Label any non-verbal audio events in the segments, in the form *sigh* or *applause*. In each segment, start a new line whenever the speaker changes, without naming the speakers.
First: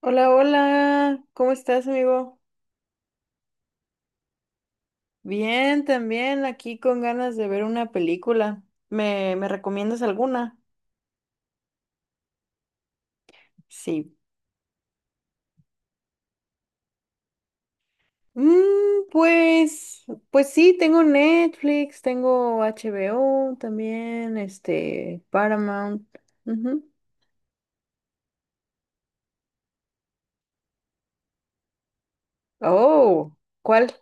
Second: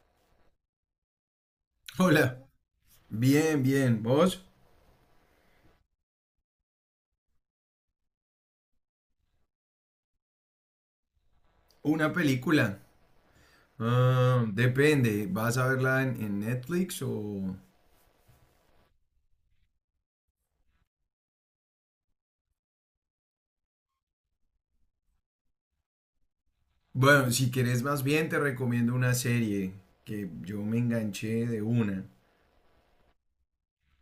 Hola, hola, ¿cómo estás, amigo?
Hola, bien, bien. ¿Vos?
Bien, también aquí con ganas de ver una película. ¿¿Me recomiendas alguna?
Una película.
Sí.
Ah, depende, ¿vas a verla en Netflix o...?
Mm, pues, pues sí, tengo Netflix, tengo HBO también, este, Paramount. Ujú.
Bueno, si querés más bien te recomiendo una serie que yo me enganché de una.
Oh, ¿cuál?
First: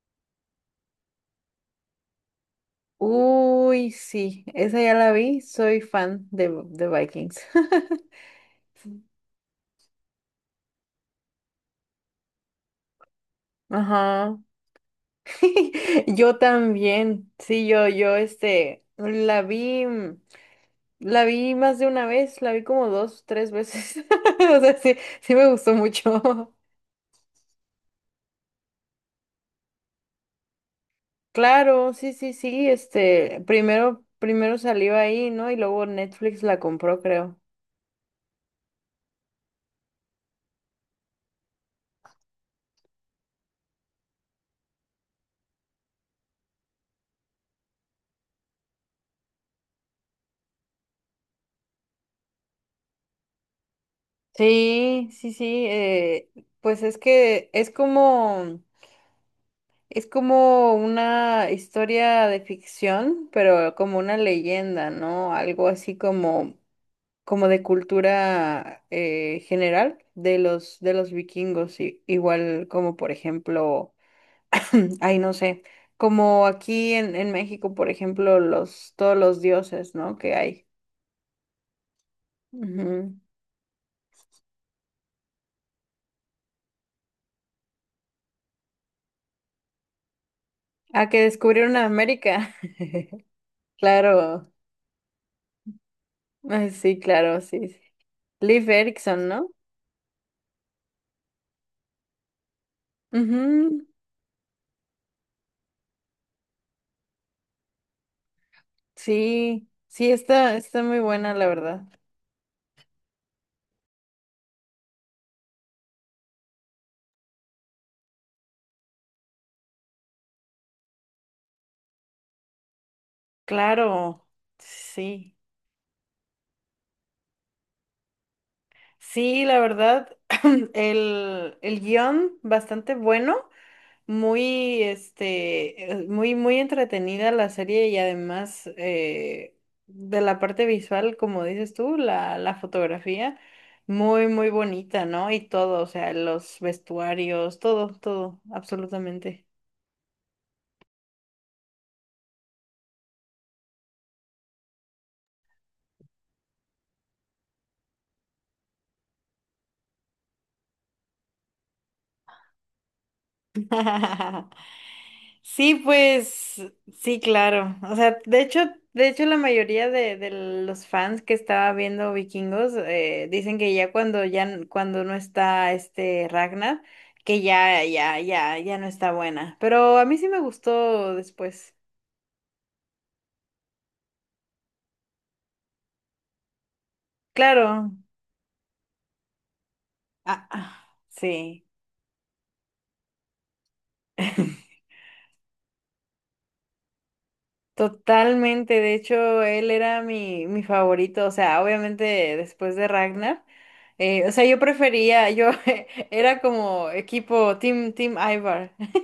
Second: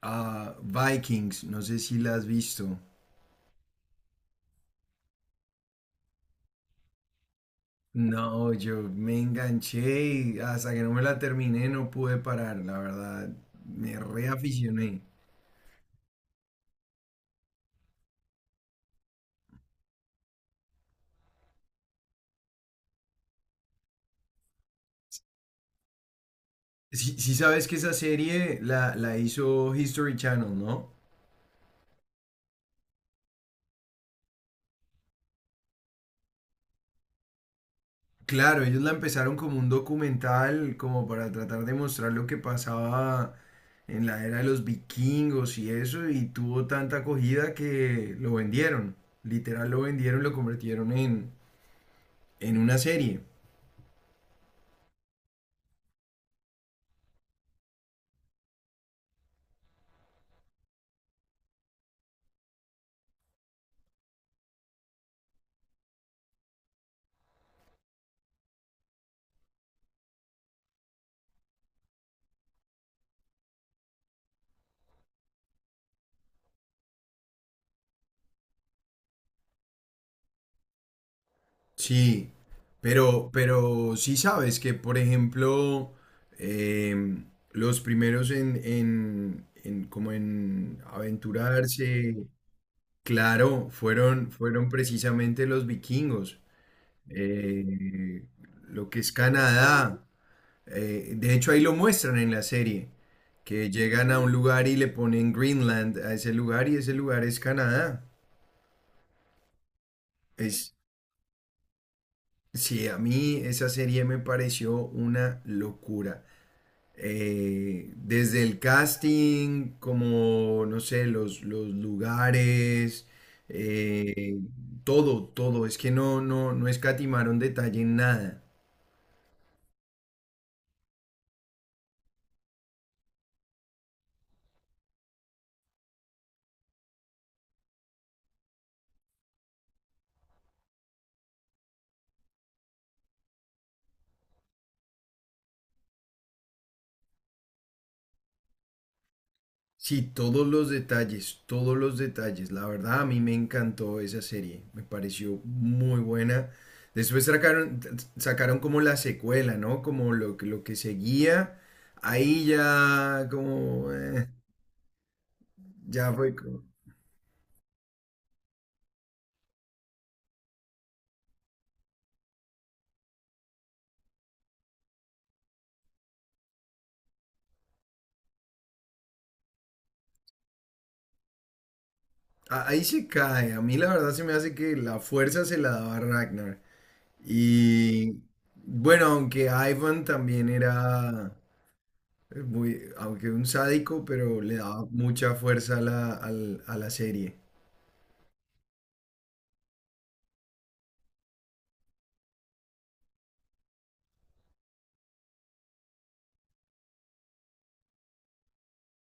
Ah, Vikings, no sé si la has visto.
Uy, sí, esa ya la vi, soy fan de Vikings. *laughs*
No, yo me enganché y hasta que no me la terminé no pude parar, la verdad. Me
Ajá.
reaficioné.
*laughs* Yo también, sí, la vi, la vi más de una vez, la vi como dos, tres veces, *laughs* o sea, sí, sí me gustó mucho. *laughs*
Si, si sabes que esa serie la hizo History Channel, ¿no?
Claro, sí, sí, sí, primero salió ahí, ¿no? Y luego Netflix la compró, creo.
Claro, ellos la empezaron como un documental, como para tratar de mostrar lo que pasaba en la era de los vikingos y eso, y tuvo tanta acogida que lo vendieron. Literal lo vendieron, lo convirtieron en una serie.
Sí, sí, sí, pues es que es como, una historia de ficción, pero como una leyenda, ¿no? Algo así como de cultura general de los vikingos, igual como por ejemplo, *clears throat* ay, no sé, como aquí en México, por ejemplo, todos los dioses, ¿no? que hay.
Sí,
Ujú.
pero sí sabes que, por ejemplo, em, los primeros en como en
Ah, que descubrieron
aventurarse,
América. *laughs*
claro, fueron,
Claro,
fueron precisamente los vikingos.
ah, sí, claro, sí, sí.
Eh,
Liv
lo que es
Erikson, ¿no?
Canadá. De hecho, ahí lo muestran en la serie, que
Ujú.
llegan a un lugar y le ponen Greenland a ese lugar y ese lugar es Canadá.
Sí, sí, está,
Es,
está muy buena, la verdad.
sí, a mí esa serie me pareció una locura. Desde el casting, como, no sé, los lugares,
Claro,
eh, todo,
sí.
todo. Es que no escatimaron detalle en nada.
Sí, la verdad, *clears throat* el guión bastante bueno, muy, muy, muy entretenida la serie y además de la parte visual, como dices tú, la fotografía, muy, muy bonita, ¿no? Y todo, o sea, los vestuarios, todo, todo, absolutamente.
Sí, todos los detalles, todos los detalles. La verdad, a mí me encantó esa serie. Me pareció muy buena. Después sacaron, Sacaron como la secuela, ¿no? Como lo que seguía. Ahí ya, como,
*laughs* Sí,
ya fue.
pues sí, claro. O sea, de hecho la mayoría de los fans que estaba viendo Vikingos dicen que ya cuando cuando no está este Ragnar, que ya ya ya ya no está buena. Pero a mí sí me gustó después.
Ahí se cae. A mí la verdad se me hace que la fuerza se la daba Ragnar.
Claro.
Y bueno, aunque Ivan
Ah,
también
ah,
era
sí.
muy, aunque un sádico, pero le
*laughs*
daba mucha fuerza a a la serie.
Totalmente, de hecho, él era mi favorito, o sea, obviamente después de Ragnar, o sea, yo *laughs* era como equipo Team Ivar. *laughs*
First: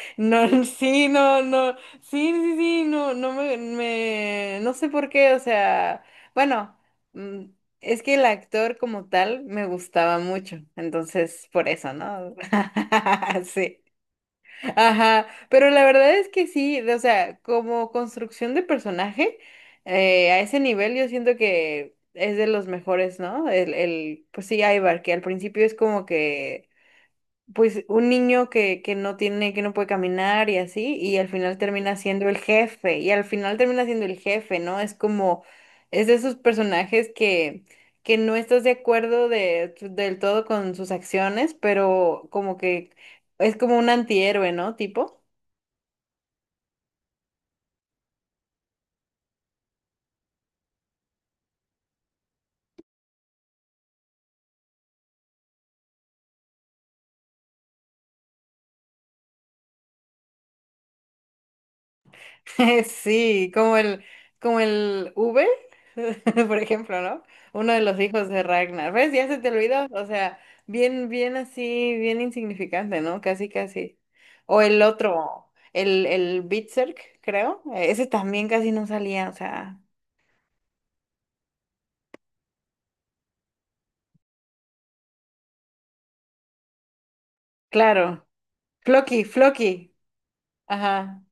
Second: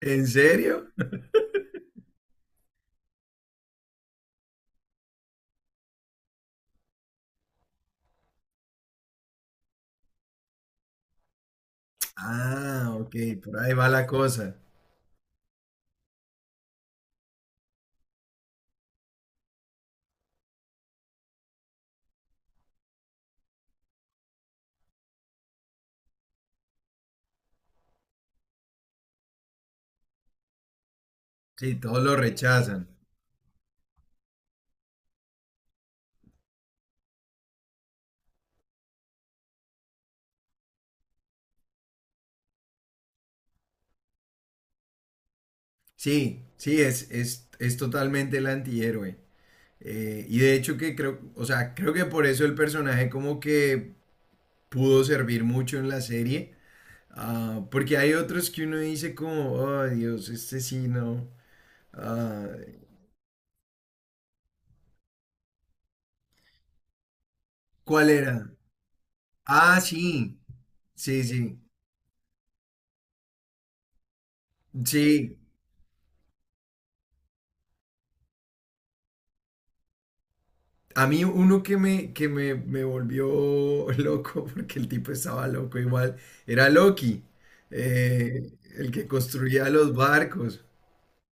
¿En
No,
serio?
sí, no, no, sí, sí, sí, no, no no sé por qué, o sea, bueno, mm, es que el actor como tal me gustaba mucho, entonces por eso, ¿no?
Ah, ok,
*laughs*
por ahí
Sí.
va la cosa.
Ajá, pero la verdad es que sí, o sea, como construcción de personaje, a ese nivel yo siento que es de los mejores, ¿no? Pues sí, Ivar, que al principio es como que, pues un niño que no tiene, que no puede caminar y así, y al final
Sí,
termina
todos lo
siendo el
rechazan.
jefe, y al final termina siendo el jefe, ¿no? Es de esos personajes que no estás de acuerdo del todo con sus acciones, pero como que es como un antihéroe, ¿no? Tipo.
Sí, sí, es totalmente el antihéroe. Y de hecho que creo, o sea, creo que por eso el personaje como que pudo servir mucho en la serie. Ah, porque hay otros que uno dice como, oh Dios, este sí no. Ah,
*laughs* Sí, como el V, *laughs* por ejemplo, ¿no? Uno de los
¿cuál
hijos de
era?
Ragnar. ¿Ves? Ya se te
Ah,
olvidó. O sea,
sí,
bien,
sí,
bien
sí,
así, bien insignificante, ¿no? Casi, casi. O el
sí.
otro, el Berserk, creo. Ese también casi no salía, o sea,
A mí uno que me volvió *laughs* loco, porque el tipo estaba loco igual, era Loki,
claro.
eh, el que
Floki,
construía los
Floki.
barcos.
Ajá.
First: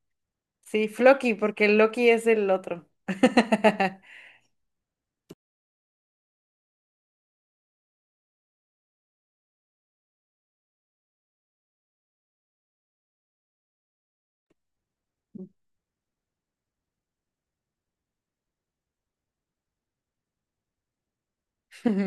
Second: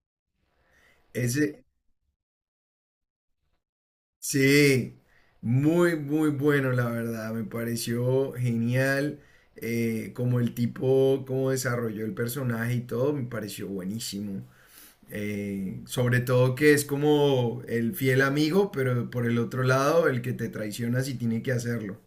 Sí, Floki,
Ese,
porque Loki es el otro. *laughs*
sí, muy, muy bueno, la verdad. Me pareció genial. Como el tipo, cómo desarrolló el personaje y todo, me pareció buenísimo. Sobre todo que es como el fiel amigo, pero por el otro lado, el que te traiciona si tiene que hacerlo.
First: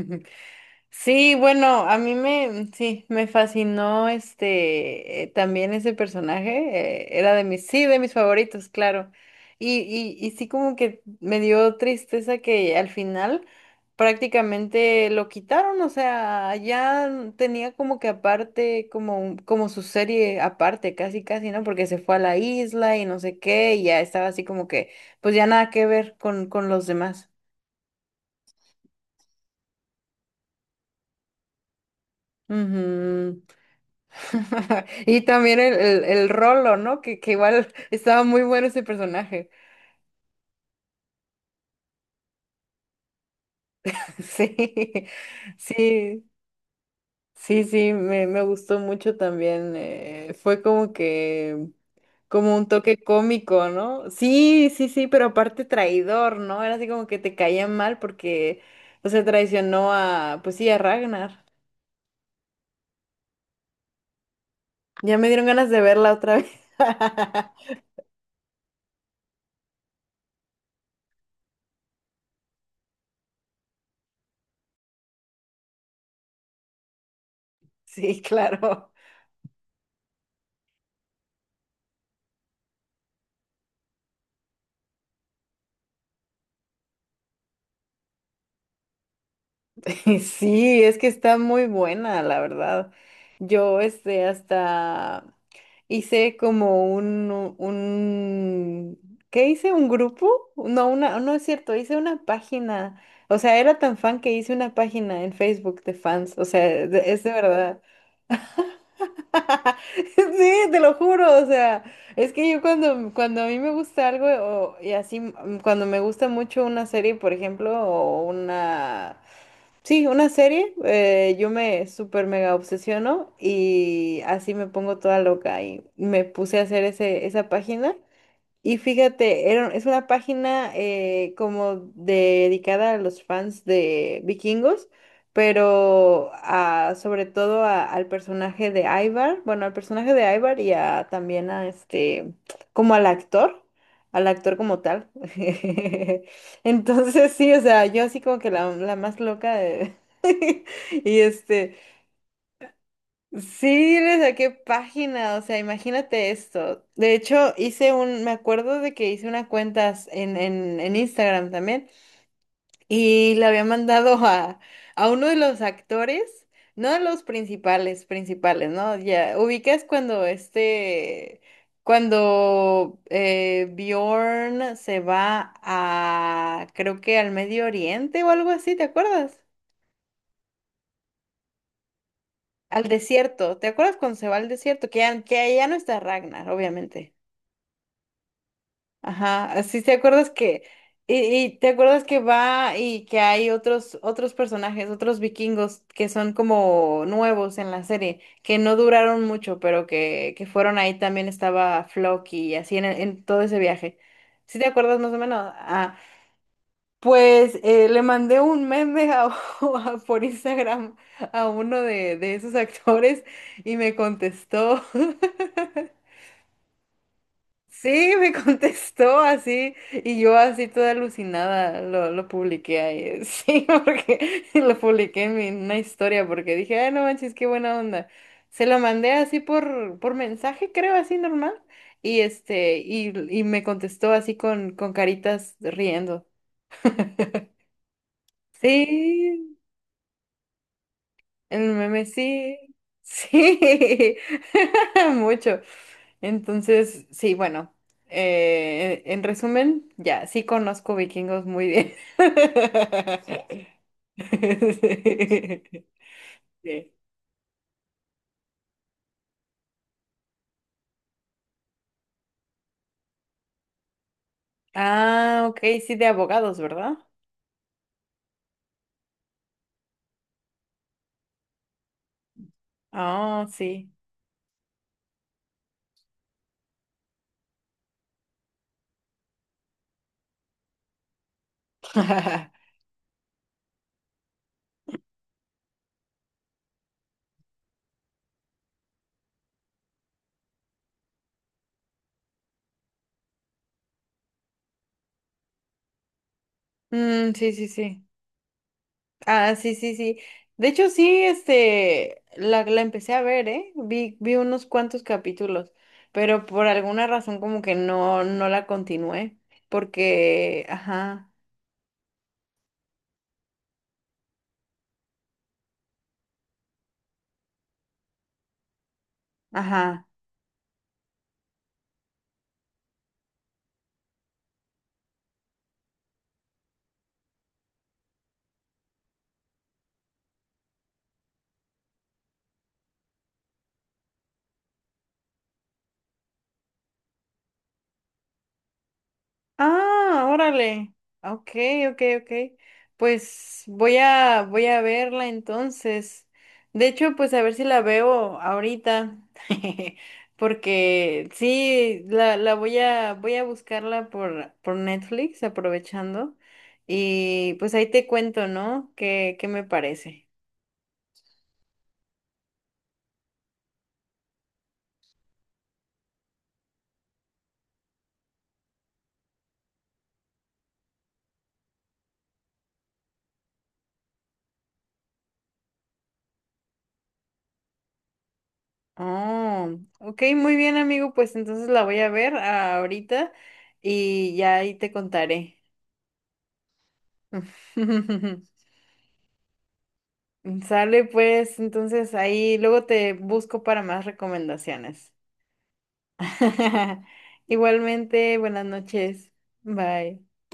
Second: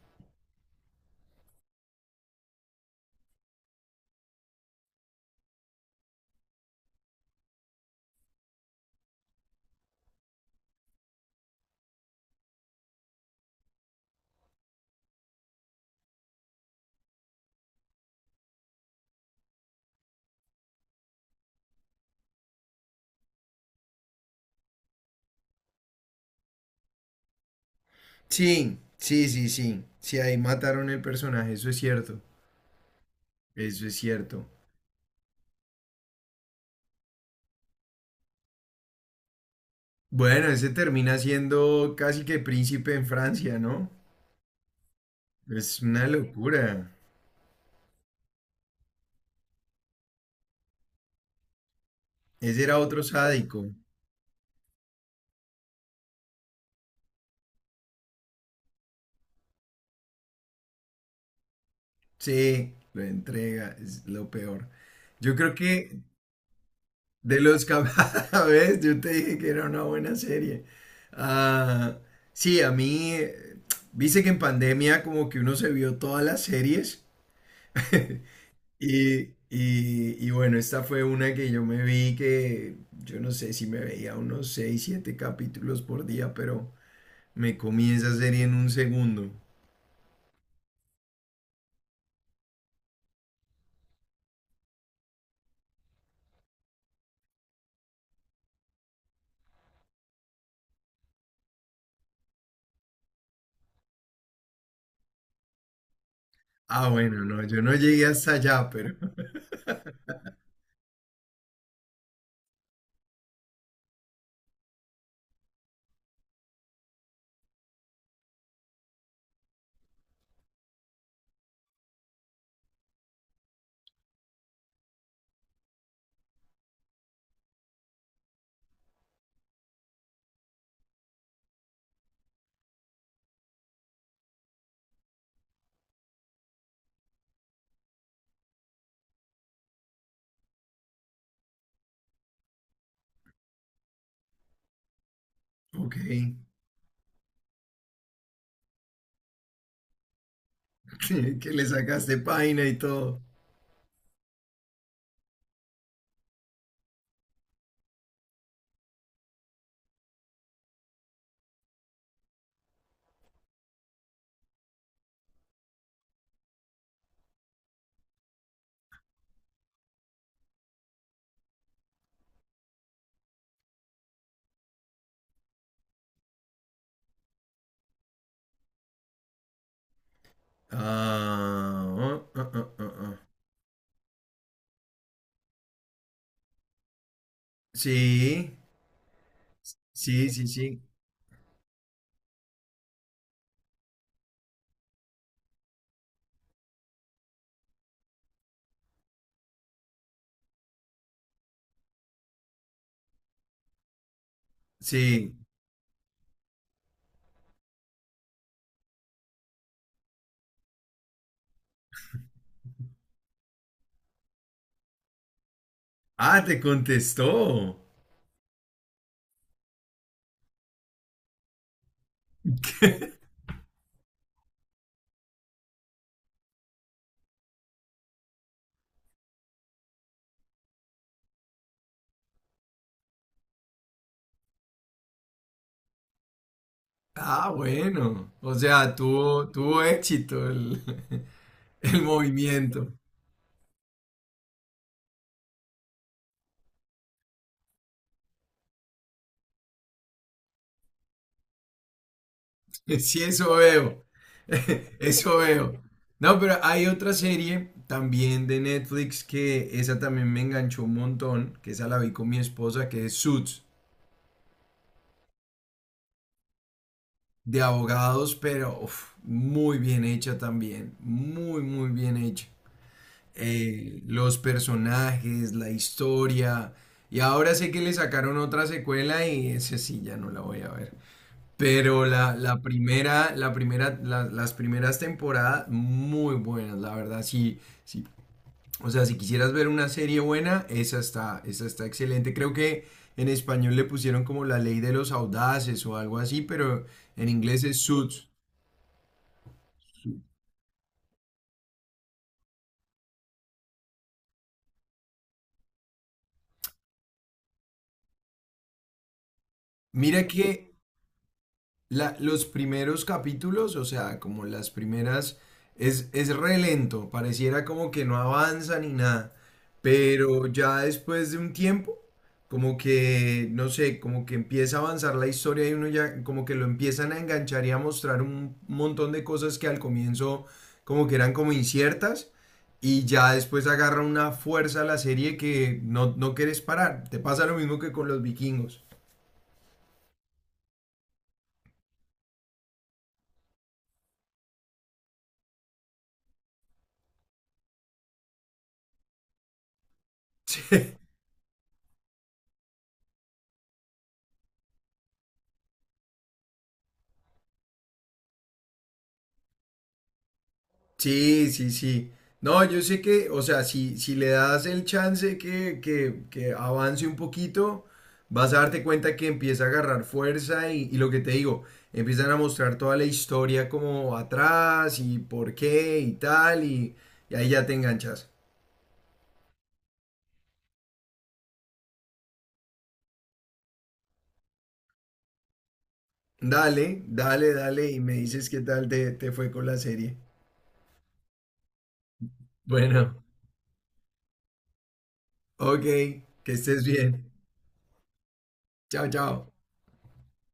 Sí, bueno, a mí me, sí, me fascinó también ese personaje, era de mis, sí, de mis favoritos, claro. Y sí como que me dio tristeza que al final prácticamente lo quitaron, o sea, ya tenía como que aparte, como, como su serie aparte, casi, casi, ¿no? Porque se fue a la isla y no sé qué, y ya estaba así como que, pues ya nada que ver con los demás.
Sí, sí, sí, sí. Sí, ahí mataron el personaje, eso es cierto.
Ujú.
Eso es cierto.
*laughs* Y también el Rolo, ¿no? Que igual estaba muy bueno ese personaje. *laughs*
Bueno, ese termina siendo casi que príncipe en Francia, ¿no?
Sí,
Es una
sí,
locura.
sí, sí, me gustó mucho también. Fue como que, como
Ese
un
era
toque
otro
cómico,
sádico.
¿no? Sí, sí, sí, pero aparte traidor, ¿no? Era así como que te caía mal porque, o sea, traicionó a, pues sí, a Ragnar.
Sí, lo entrega, es lo peor.
Ya me
Yo
dieron
creo
ganas de
que
verla otra vez.
de los
*laughs*
a *laughs* ¿ves? Yo te dije que era una buena serie. Ah, sí, a mí, viste que en pandemia como que uno se vio todas las series. *laughs*
Sí, claro.
Y, y bueno, esta fue una que yo me vi que yo no sé si me veía unos 6 7 capítulos por día, pero me comí esa serie en un segundo.
*laughs* Sí, es que está muy buena, la verdad. Yo, hasta hice como ¿qué hice? ¿Un grupo? No, una, no es cierto, hice una página. O sea, era tan fan que hice una página en Facebook de fans. O sea,
Ah,
es
bueno,
de
no, yo no
verdad.
llegué hasta allá, pero
*laughs* Sí, te lo juro. O sea, es que yo cuando a mí me gusta algo y así, cuando me gusta mucho una serie, por ejemplo, o una sí, una serie, yo me súper mega obsesiono y así me pongo toda loca y me puse a hacer esa página. Y fíjate, era, es una página como dedicada a los fans de Vikingos, pero sobre todo al personaje de Ivar, bueno, al personaje de Ivar y a, también a este, como al actor, como tal.
*laughs* ok, *laughs*
*laughs* Entonces sí, o sea, yo así como que la más loca y
que le sacaste página y todo.
sí, le saqué página, o sea, imagínate esto. De hecho, hice me acuerdo de que hice una cuenta en Instagram también y la había mandado a uno de los actores, no a los principales, principales, ¿no? Ya, ubicas cuando Bjorn se va a, creo que al Medio Oriente o algo así, ¿te acuerdas?
Ah, ah, ah, ah,
Al
ah. Ah.
desierto, ¿te acuerdas cuando se va al desierto? Que ya no está Ragnar, obviamente.
Sí,
Ajá, así te
sí,
acuerdas
sí,
que,
sí,
y, y te acuerdas que va y que hay otros personajes, otros vikingos que son como nuevos en la serie, que no duraron mucho, pero que fueron ahí también estaba Floki y así en todo ese viaje. ¿Sí te acuerdas más o
sí.
menos? Ah, pues le mandé un meme *laughs* por Instagram a uno de esos actores y me contestó. *laughs*
Ah, te contestó.
Sí, me contestó así y yo así toda alucinada lo publiqué ahí. *laughs* Sí, porque lo publiqué en en una historia porque dije, ay, no manches, qué buena onda. Se lo mandé así por mensaje, creo, así normal. Y este, y, y me contestó así con caritas riendo.
Ah, bueno, o sea, tuvo,
Sí.
tuvo éxito el...
El
*laughs* El
meme sí,
movimiento.
sí, *laughs* mucho. Entonces, sí, bueno, en resumen, ya, sí conozco vikingos muy bien.
*laughs* Sí, eso veo. *laughs*
*laughs*
Eso veo. No, pero hay
Sí.
otra serie también de Netflix que esa también me enganchó un montón, que esa la vi con mi esposa, que es Suits,
Ah, ok, sí, de abogados, ¿verdad?
de abogados, pero uf, muy bien hecha también. Muy, muy bien hecha.
Ah, sí.
Los personajes, la historia. Y ahora sé que le sacaron otra secuela y ese sí ya no la voy a ver. Pero
*laughs*
la primera, las primeras temporadas muy buenas, la verdad, sí, sí. O sea, si quisieras ver una serie buena, esa está excelente. Creo que en español le pusieron como la ley de los audaces o algo así, pero en
Mm, sí,
inglés
sí,
es
sí.
Suits.
Ah, sí, sí, sí. De hecho, sí, la empecé a ver, ¿eh? Vi unos cuantos capítulos, pero por alguna razón como que no la continué,
Mira
porque,
que
ajá,
los primeros capítulos, o sea, como las primeras, es re lento, pareciera como que no avanza ni nada,
ajá.
pero ya después de un tiempo, como que, no sé, como que empieza a avanzar la historia y uno ya, como que lo empiezan a enganchar y a mostrar un montón de cosas que al comienzo como que eran como inciertas. Y ya después agarra una fuerza la serie que no, no quieres parar. Te pasa lo mismo que con los vikingos.
Ah, órale. Ok, ok, ok. Pues voy a verla entonces. De hecho, pues a ver si la veo ahorita. *laughs*
*laughs*
Porque sí, la voy a buscarla por Netflix, aprovechando. Y pues ahí te cuento, ¿no? ¿Qué me parece?
Sí, sí, sí. No, yo sé que, o sea, si, si le das el chance que avance un poquito, vas a darte cuenta que empieza a agarrar fuerza y lo que te digo, empiezan a mostrar toda la historia como atrás y por qué y tal, y ahí ya te enganchas.
Oh, ok, muy bien, amigo. Pues entonces la voy a ver ahorita y ya ahí te contaré.
Dale, dale, dale, y me dices
*laughs*
qué tal te fue con la serie.
Sale pues, entonces ahí luego te
Bueno,
busco para más recomendaciones.
ok, que estés
*laughs*
bien.
Igualmente, buenas
Chao,
noches.
chao.
Bye.